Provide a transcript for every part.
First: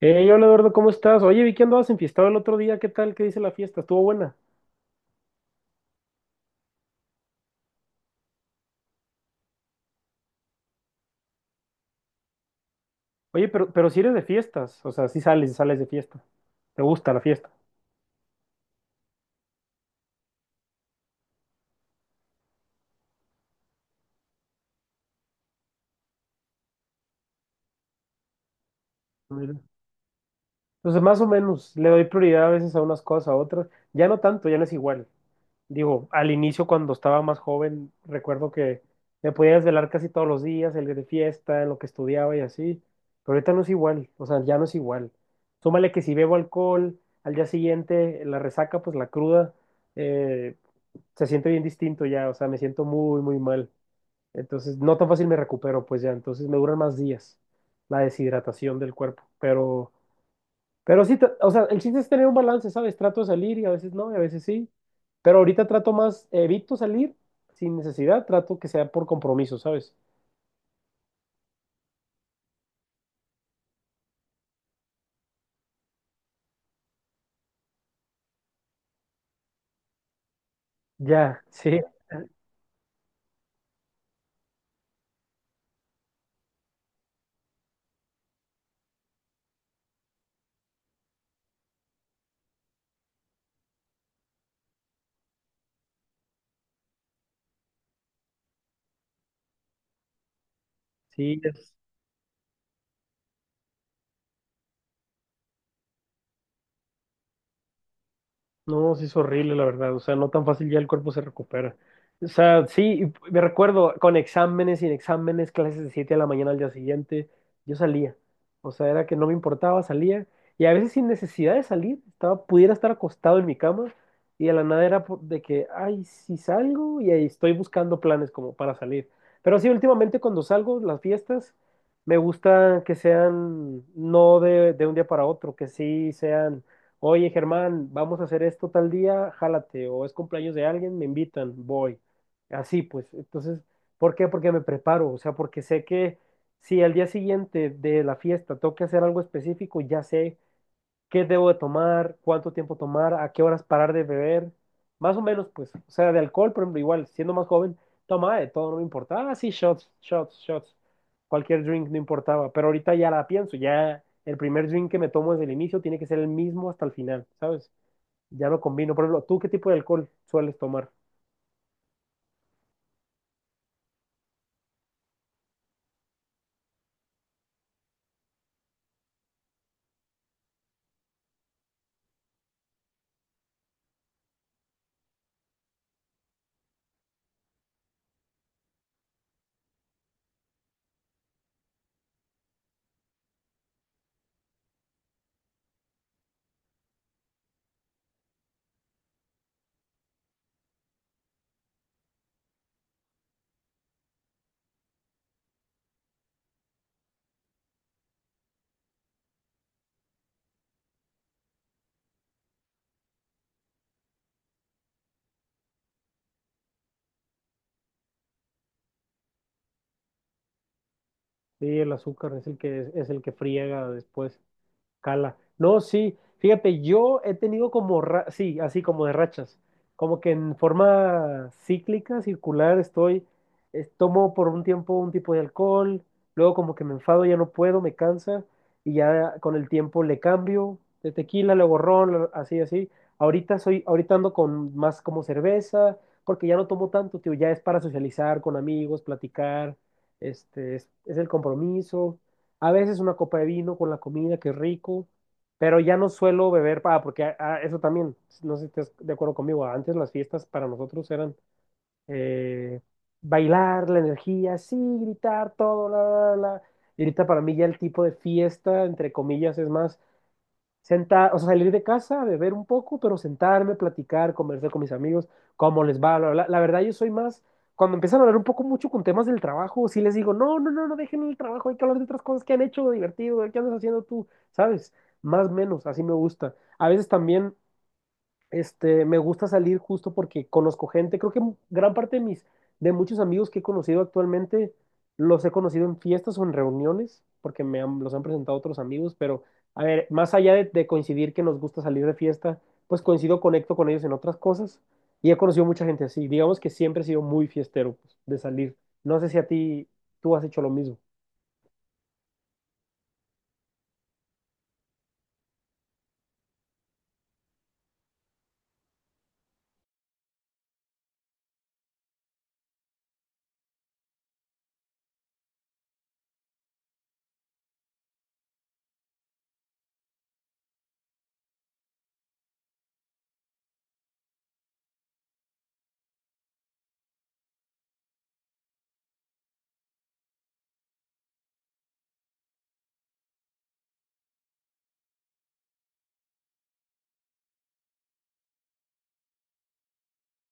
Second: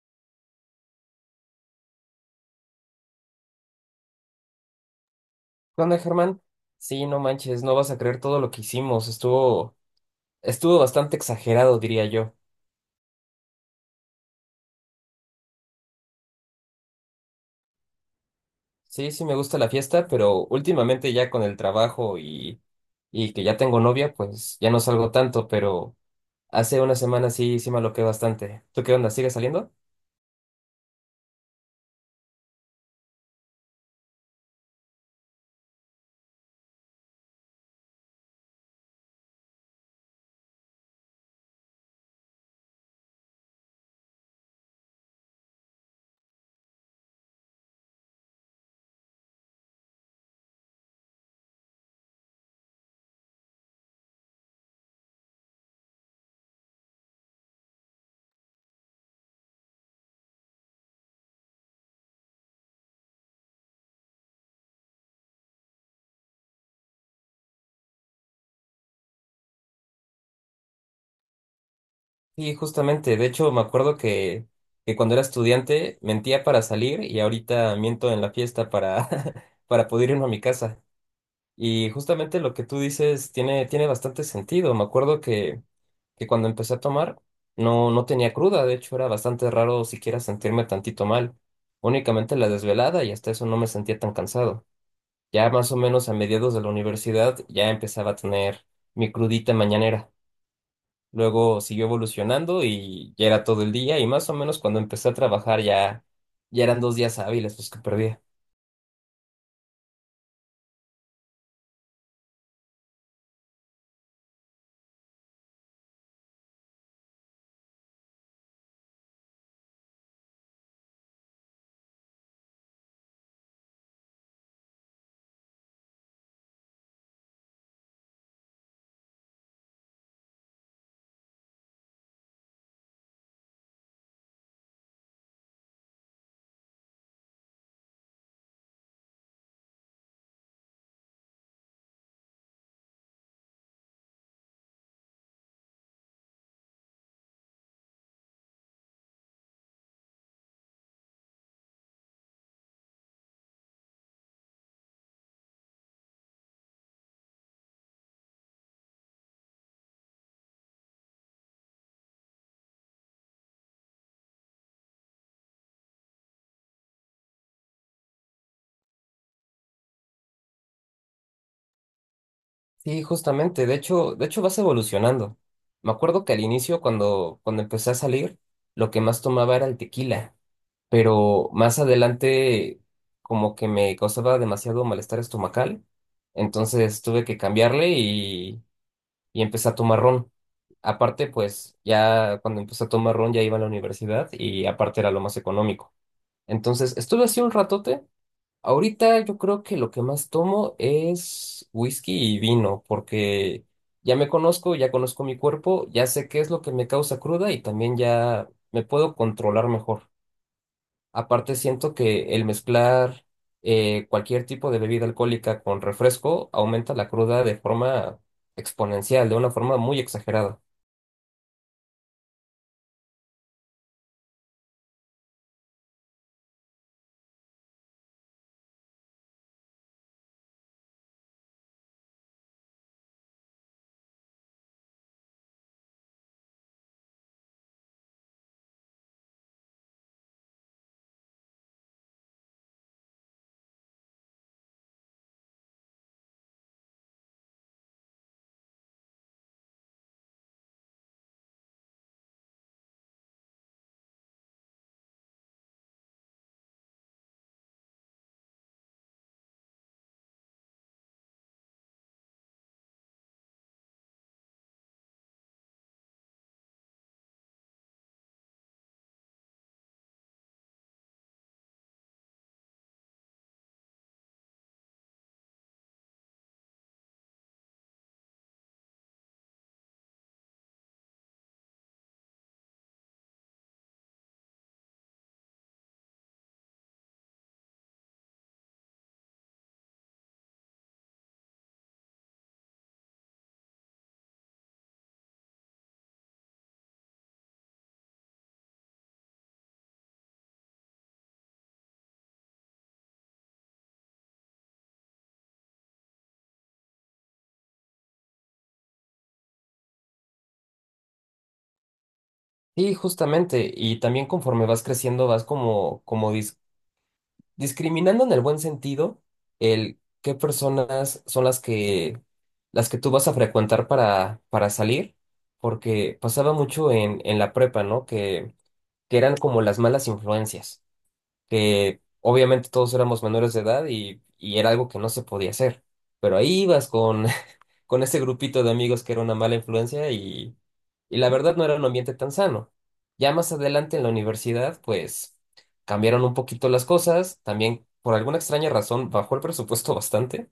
Hey, hola Eduardo, ¿cómo estás? Oye, vi que andabas enfiestado el otro día, ¿qué tal? ¿Qué dice la fiesta? Estuvo buena. ¿Qué onda, Germán? Sí, no manches, no vas a creer todo lo que hicimos. Estuvo bastante exagerado, diría yo. Oye, pero si eres de fiestas, o sea, si sales, sales de fiesta. ¿Te gusta la fiesta? Sí, sí me gusta la fiesta, pero últimamente ya con el trabajo y que ya tengo novia, pues ya no salgo tanto, pero hace una semana sí, sí me aloqué bastante. ¿Tú qué onda? ¿Sigues Mira. saliendo? Entonces, más o menos, le doy prioridad a veces a unas cosas, a otras. Ya no tanto, ya no es igual. Digo, al inicio cuando estaba más joven, recuerdo que me podía desvelar casi todos los días, el de fiesta, en lo que estudiaba y así. Pero ahorita no es igual, o sea, ya no es igual. Súmale que si bebo alcohol, al día siguiente, la resaca, pues la cruda. eh, Se siente bien distinto ya, o sea, me siento muy, muy mal. Entonces, no tan fácil me recupero, pues ya, entonces me duran más días la deshidratación del cuerpo. Pero sí, o sea, el chiste es tener un balance, ¿sabes? Trato de salir y a veces no, y a veces sí. Pero ahorita trato más, evito salir sin necesidad, trato que sea por compromiso, ¿sabes? Sí, justamente. De hecho, me acuerdo que cuando era estudiante mentía para salir y ahorita miento en la fiesta para poder irme a mi casa. Ya, sí, Y justamente lo que tú dices tiene bastante sentido. Me acuerdo que cuando empecé a tomar no, no tenía cruda, de hecho era bastante raro siquiera sentirme tantito mal. Únicamente la desvelada y hasta eso no me sentía tan cansado. Ya más o menos a mediados de la universidad ya empezaba a tener mi crudita mañanera. sí. Luego siguió evolucionando y ya era todo el día y más o menos cuando empecé a trabajar ya, ya eran 2 días hábiles los que perdía. No, sí es horrible, la verdad. O sea, no tan fácil ya el cuerpo se recupera. O sea, sí, y me recuerdo con exámenes, sin exámenes, clases de 7 de la mañana al día siguiente, yo salía. O sea, era que no me importaba, salía. Y a veces sin necesidad de salir, estaba, pudiera estar acostado en mi cama y de la nada era de que, ay, si salgo y ahí estoy buscando planes como para salir. Pero sí, últimamente cuando salgo, las fiestas, me gusta que sean no de, de un día para otro, que sí sean. Oye, Germán, vamos a hacer esto tal día, jálate, o es cumpleaños de alguien, me invitan, voy. Así pues, entonces, ¿por qué? Porque me preparo, o sea, porque sé que si al día siguiente de la fiesta tengo que hacer algo específico, ya sé qué debo de tomar, cuánto tiempo tomar, a qué horas parar de beber, más o menos, pues, o sea, de alcohol, por ejemplo, igual, siendo más joven, tomaba de todo, no me importaba, sí, shots, shots, shots, cualquier drink no importaba, pero ahorita ya la pienso, ya el primer drink que me tomo desde el inicio tiene que ser el mismo hasta el final, ¿sabes? Ya no combino, por ejemplo, ¿tú qué tipo de alcohol sueles tomar? Sí, justamente. De hecho, vas evolucionando. Me acuerdo que al inicio, cuando empecé a salir, lo que más tomaba era el tequila, pero más adelante como que me causaba demasiado malestar estomacal, entonces tuve que cambiarle y empecé a tomar ron. Aparte, pues ya cuando empecé a tomar ron ya iba a la universidad y aparte era lo más económico. Entonces estuve así un ratote. Ahorita yo creo que lo que más tomo es whisky y vino, porque ya me conozco, ya conozco mi cuerpo, ya sé qué es lo que me causa cruda y también ya me puedo controlar mejor. Aparte siento que el mezclar cualquier tipo de bebida alcohólica con refresco aumenta la cruda de forma exponencial, de una forma muy exagerada. Sí, el azúcar es, el que friega después. Cala. No, sí, fíjate, yo he tenido como, sí, así como de rachas, como que en forma cíclica, circular, estoy, tomo por un tiempo un tipo de alcohol, luego como que me enfado, ya no puedo, me cansa, y ya con el tiempo le cambio de tequila, luego ron, así, así. Ahorita soy, ahorita ando con más como cerveza, porque ya no tomo tanto, tío, ya es para socializar con amigos, platicar, este, es el compromiso. A veces una copa de vino con la comida, que rico, pero ya no suelo beber, para porque eso también, no sé si estás de acuerdo conmigo, antes las fiestas para nosotros eran eh, bailar, la energía, sí, gritar, todo, la, la, la. Y ahorita para mí ya el tipo de fiesta, entre comillas, es más sentar, o sea, salir de casa, beber un poco, pero sentarme, platicar, conversar con mis amigos, cómo les va, bla, bla, bla. La verdad, yo soy más, cuando empiezan a hablar un poco mucho con temas del trabajo, sí les digo, no, no, no, no dejen el trabajo, hay que hablar de otras cosas que han hecho divertido, ¿qué andas haciendo tú? ¿Sabes? Más o menos, así me gusta. A veces también este, me gusta salir justo porque conozco gente. Creo que gran parte de mis, de muchos amigos que he conocido actualmente, los he conocido en fiestas o en reuniones, porque los han presentado otros amigos. Pero, a ver, más allá de coincidir que nos gusta salir de fiesta, pues coincido, conecto con ellos en otras cosas. Y he conocido mucha gente así. Digamos que siempre he sido muy fiestero, pues, de salir. No sé si a ti, tú has hecho lo mismo. Y justamente, y también conforme vas creciendo vas como discriminando en el buen sentido, el qué personas son las que tú vas a frecuentar para salir, porque pasaba mucho en la prepa, ¿no? Que eran como las malas influencias, que obviamente todos éramos menores de edad y era algo que no se podía hacer, pero ahí ibas con ese grupito de amigos que era una mala influencia y la verdad no era un ambiente tan sano. Ya más adelante en la universidad, pues cambiaron un poquito las cosas, también por alguna extraña razón bajó el presupuesto bastante.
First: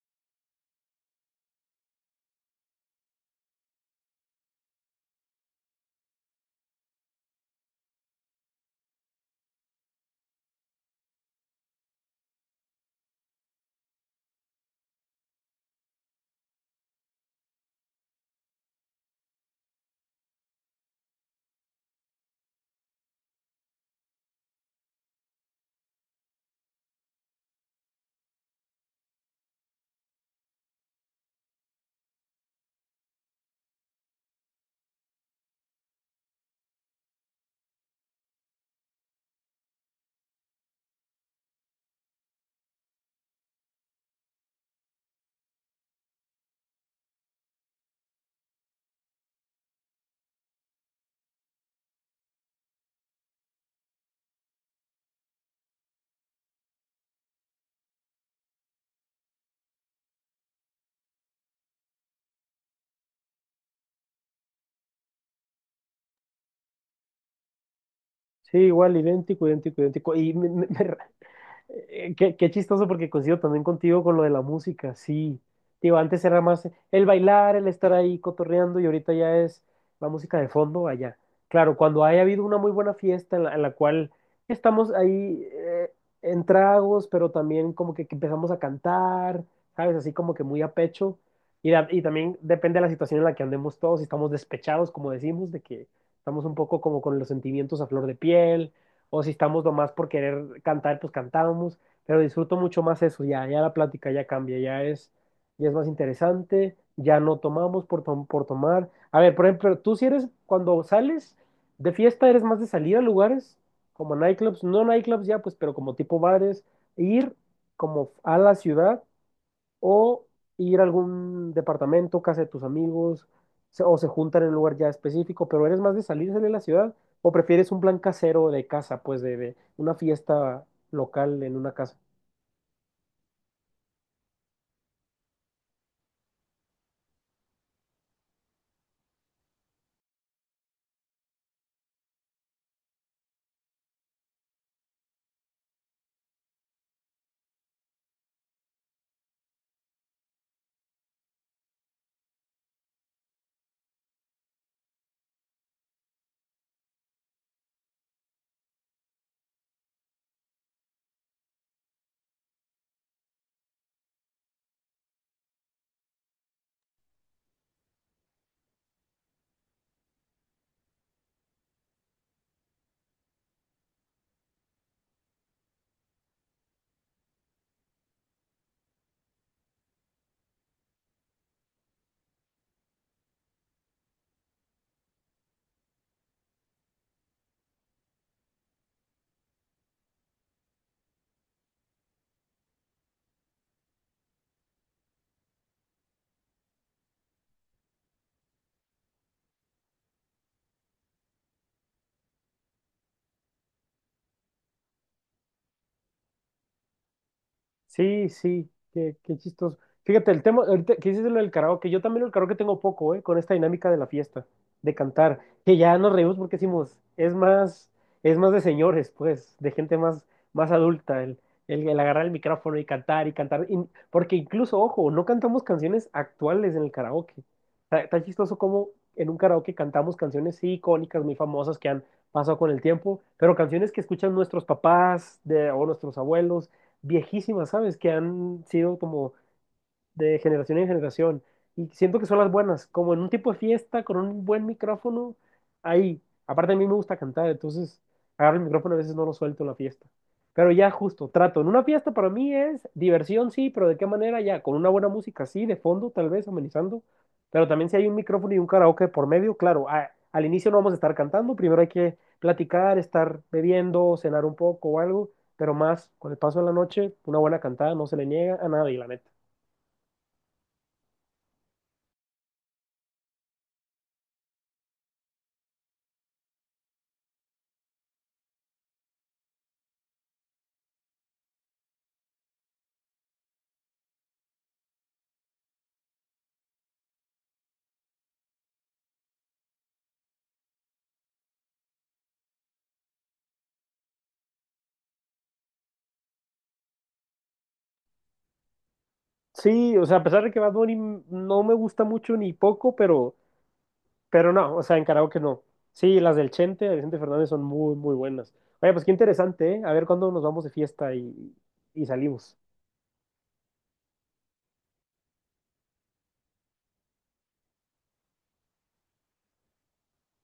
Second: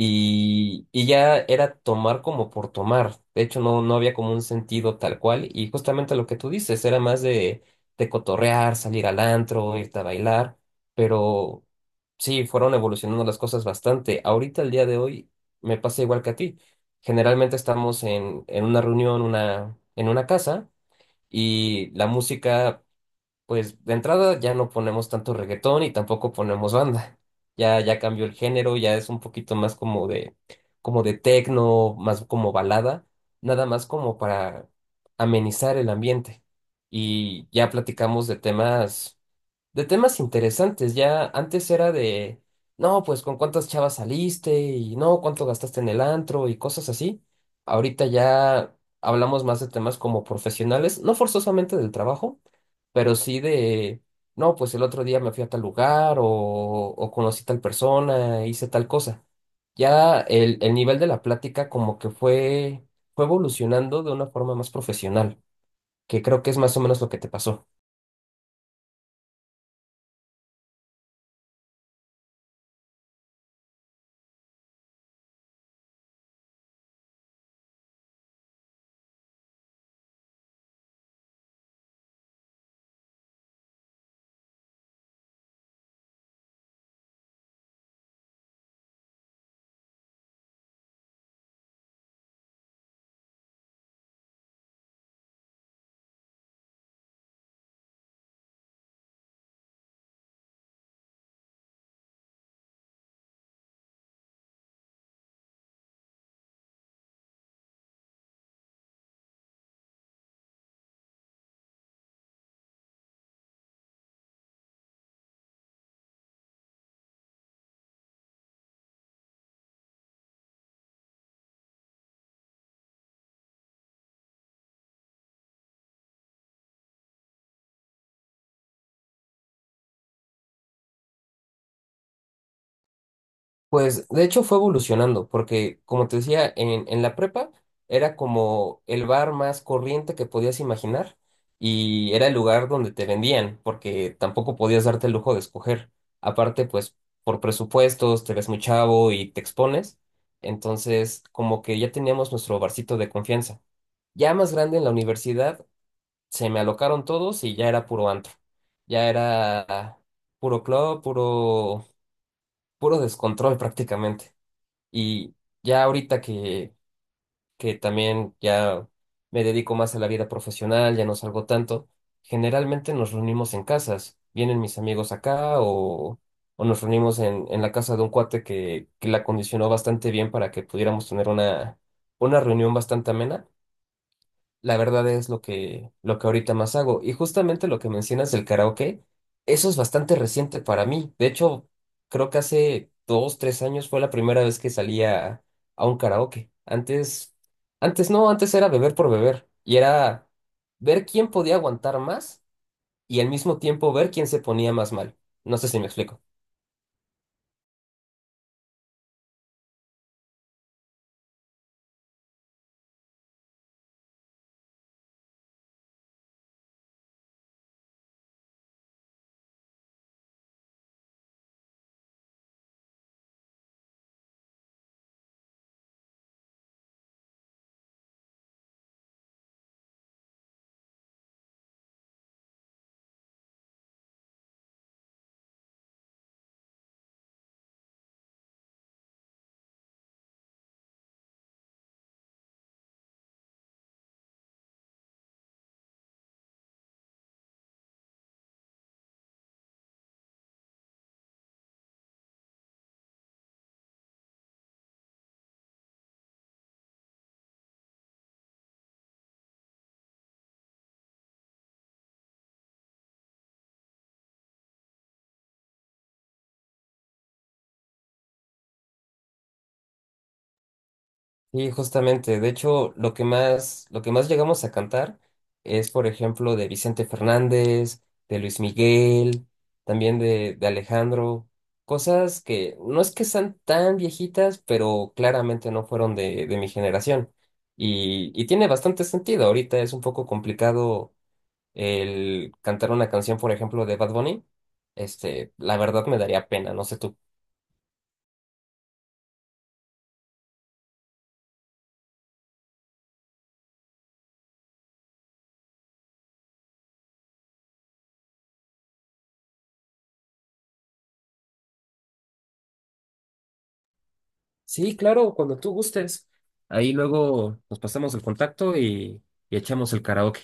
Y ya era tomar como por tomar. De hecho, no, no había como un sentido tal cual. Y justamente lo que tú dices, era más de cotorrear, salir al antro, irte a bailar. Pero sí, fueron evolucionando las cosas bastante. Ahorita, el día de hoy, me pasa igual que a ti. Generalmente estamos en una reunión, en una casa, y la música pues de entrada ya no ponemos tanto reggaetón y tampoco ponemos banda. Ya, ya cambió el género, ya es un poquito más como de tecno, más como balada, nada más como para amenizar el ambiente. Y ya platicamos de temas, de, temas interesantes. Ya antes era de, no, pues con cuántas chavas saliste y no, cuánto gastaste en el antro y cosas así. Ahorita ya hablamos más de temas como profesionales, no forzosamente del trabajo pero sí no, pues el otro día me fui a tal lugar o conocí tal persona, hice tal cosa. Ya el nivel de la plática como que fue evolucionando de una forma más profesional, que creo que es más o menos lo que te pasó. Sí, igual, idéntico, idéntico, idéntico. Y eh, qué, qué chistoso porque coincido también contigo con lo de la música, sí. Digo, antes era más el bailar, el estar ahí cotorreando y ahorita ya es la música de fondo allá. Claro, cuando haya habido una muy buena fiesta en la cual estamos ahí en tragos, pero también como que empezamos a cantar, ¿sabes? Así como que muy a pecho. Y, y también depende de la situación en la que andemos todos, si estamos despechados, como decimos, de que estamos un poco como con los sentimientos a flor de piel o si estamos nomás por querer cantar, pues cantábamos, pero disfruto mucho más eso, ya, ya la plática ya cambia, ya es más interesante, ya no tomamos por, por tomar. A ver, por ejemplo, tú si eres, cuando sales de fiesta, eres más de salir a lugares como nightclubs, no nightclubs ya, pues, pero como tipo bares, ir como a la ciudad o ir a algún departamento, casa de tus amigos, o se juntan en un lugar ya específico, pero eres más de salirse de la ciudad o prefieres un plan casero de casa, pues de una fiesta local en una casa. Pues de hecho fue evolucionando, porque como te decía, en la prepa era como el bar más corriente que podías imaginar y era el lugar donde te vendían, porque tampoco podías darte el lujo de escoger. Aparte, pues por presupuestos, te ves muy chavo y te expones. Entonces, como que ya teníamos nuestro barcito de confianza. Ya más grande en la universidad, se me alocaron todos y ya era puro antro. Ya era puro club, puro, puro descontrol prácticamente. Y ya ahorita que también ya me dedico más a la vida profesional, ya no salgo tanto, generalmente nos reunimos en casas. Vienen mis amigos acá o nos reunimos en la casa de un cuate que la condicionó bastante bien para que pudiéramos tener una reunión bastante amena. La verdad es lo que ahorita más hago. Y justamente lo que mencionas del karaoke, eso es bastante reciente para mí. De hecho, creo que hace 2, 3 años fue la primera vez que salía a un karaoke. Antes no, antes era beber por beber. Y era ver quién podía aguantar más y al mismo tiempo ver quién se ponía más mal. No sé si me explico. Sí, sí, qué, qué chistoso. Fíjate, el tema, ahorita que dices lo del karaoke, yo también el karaoke tengo poco, ¿eh? Con esta dinámica de la fiesta, de cantar, que ya nos reímos porque decimos, es más de señores, pues, de gente más, más adulta, el agarrar el micrófono y cantar y cantar, y- porque incluso, ojo, no cantamos canciones actuales en el karaoke. Está, está chistoso como en un karaoke cantamos canciones sí, icónicas, muy famosas que han pasado con el tiempo, pero canciones que escuchan nuestros papás de, o nuestros abuelos viejísimas, ¿sabes? Que han sido como de generación en generación. Y siento que son las buenas, como en un tipo de fiesta, con un buen micrófono, ahí. Aparte a mí me gusta cantar, entonces agarro el micrófono, y a veces no lo suelto en la fiesta. Pero ya justo, trato. En una fiesta para mí es diversión, sí, pero ¿de qué manera ya? Con una buena música, sí, de fondo, tal vez, amenizando. Pero también si hay un micrófono y un karaoke por medio, claro, al inicio no vamos a estar cantando, primero hay que platicar, estar bebiendo, cenar un poco o algo, pero más con el paso de la noche, una buena cantada no se le niega a nadie, la neta. Y justamente, de hecho, lo que más llegamos a cantar es, por ejemplo, de Vicente Fernández, de Luis Miguel, también de Alejandro, cosas que no es que sean tan viejitas, pero claramente no fueron de mi generación. Y tiene bastante sentido. Ahorita es un poco complicado el cantar una canción, por ejemplo, de Bad Bunny. Este, la verdad me daría pena, no sé tú. Sí, o sea, a pesar de que Bad Bunny no me gusta mucho ni poco, pero no, o sea, en karaoke no. Sí, las del Chente, de Vicente Fernández son muy, muy buenas. Oye, pues qué interesante, ¿eh? A ver cuándo nos vamos de fiesta y salimos. Sí, claro, cuando tú gustes. Ahí luego nos pasamos el contacto y echamos el karaoke.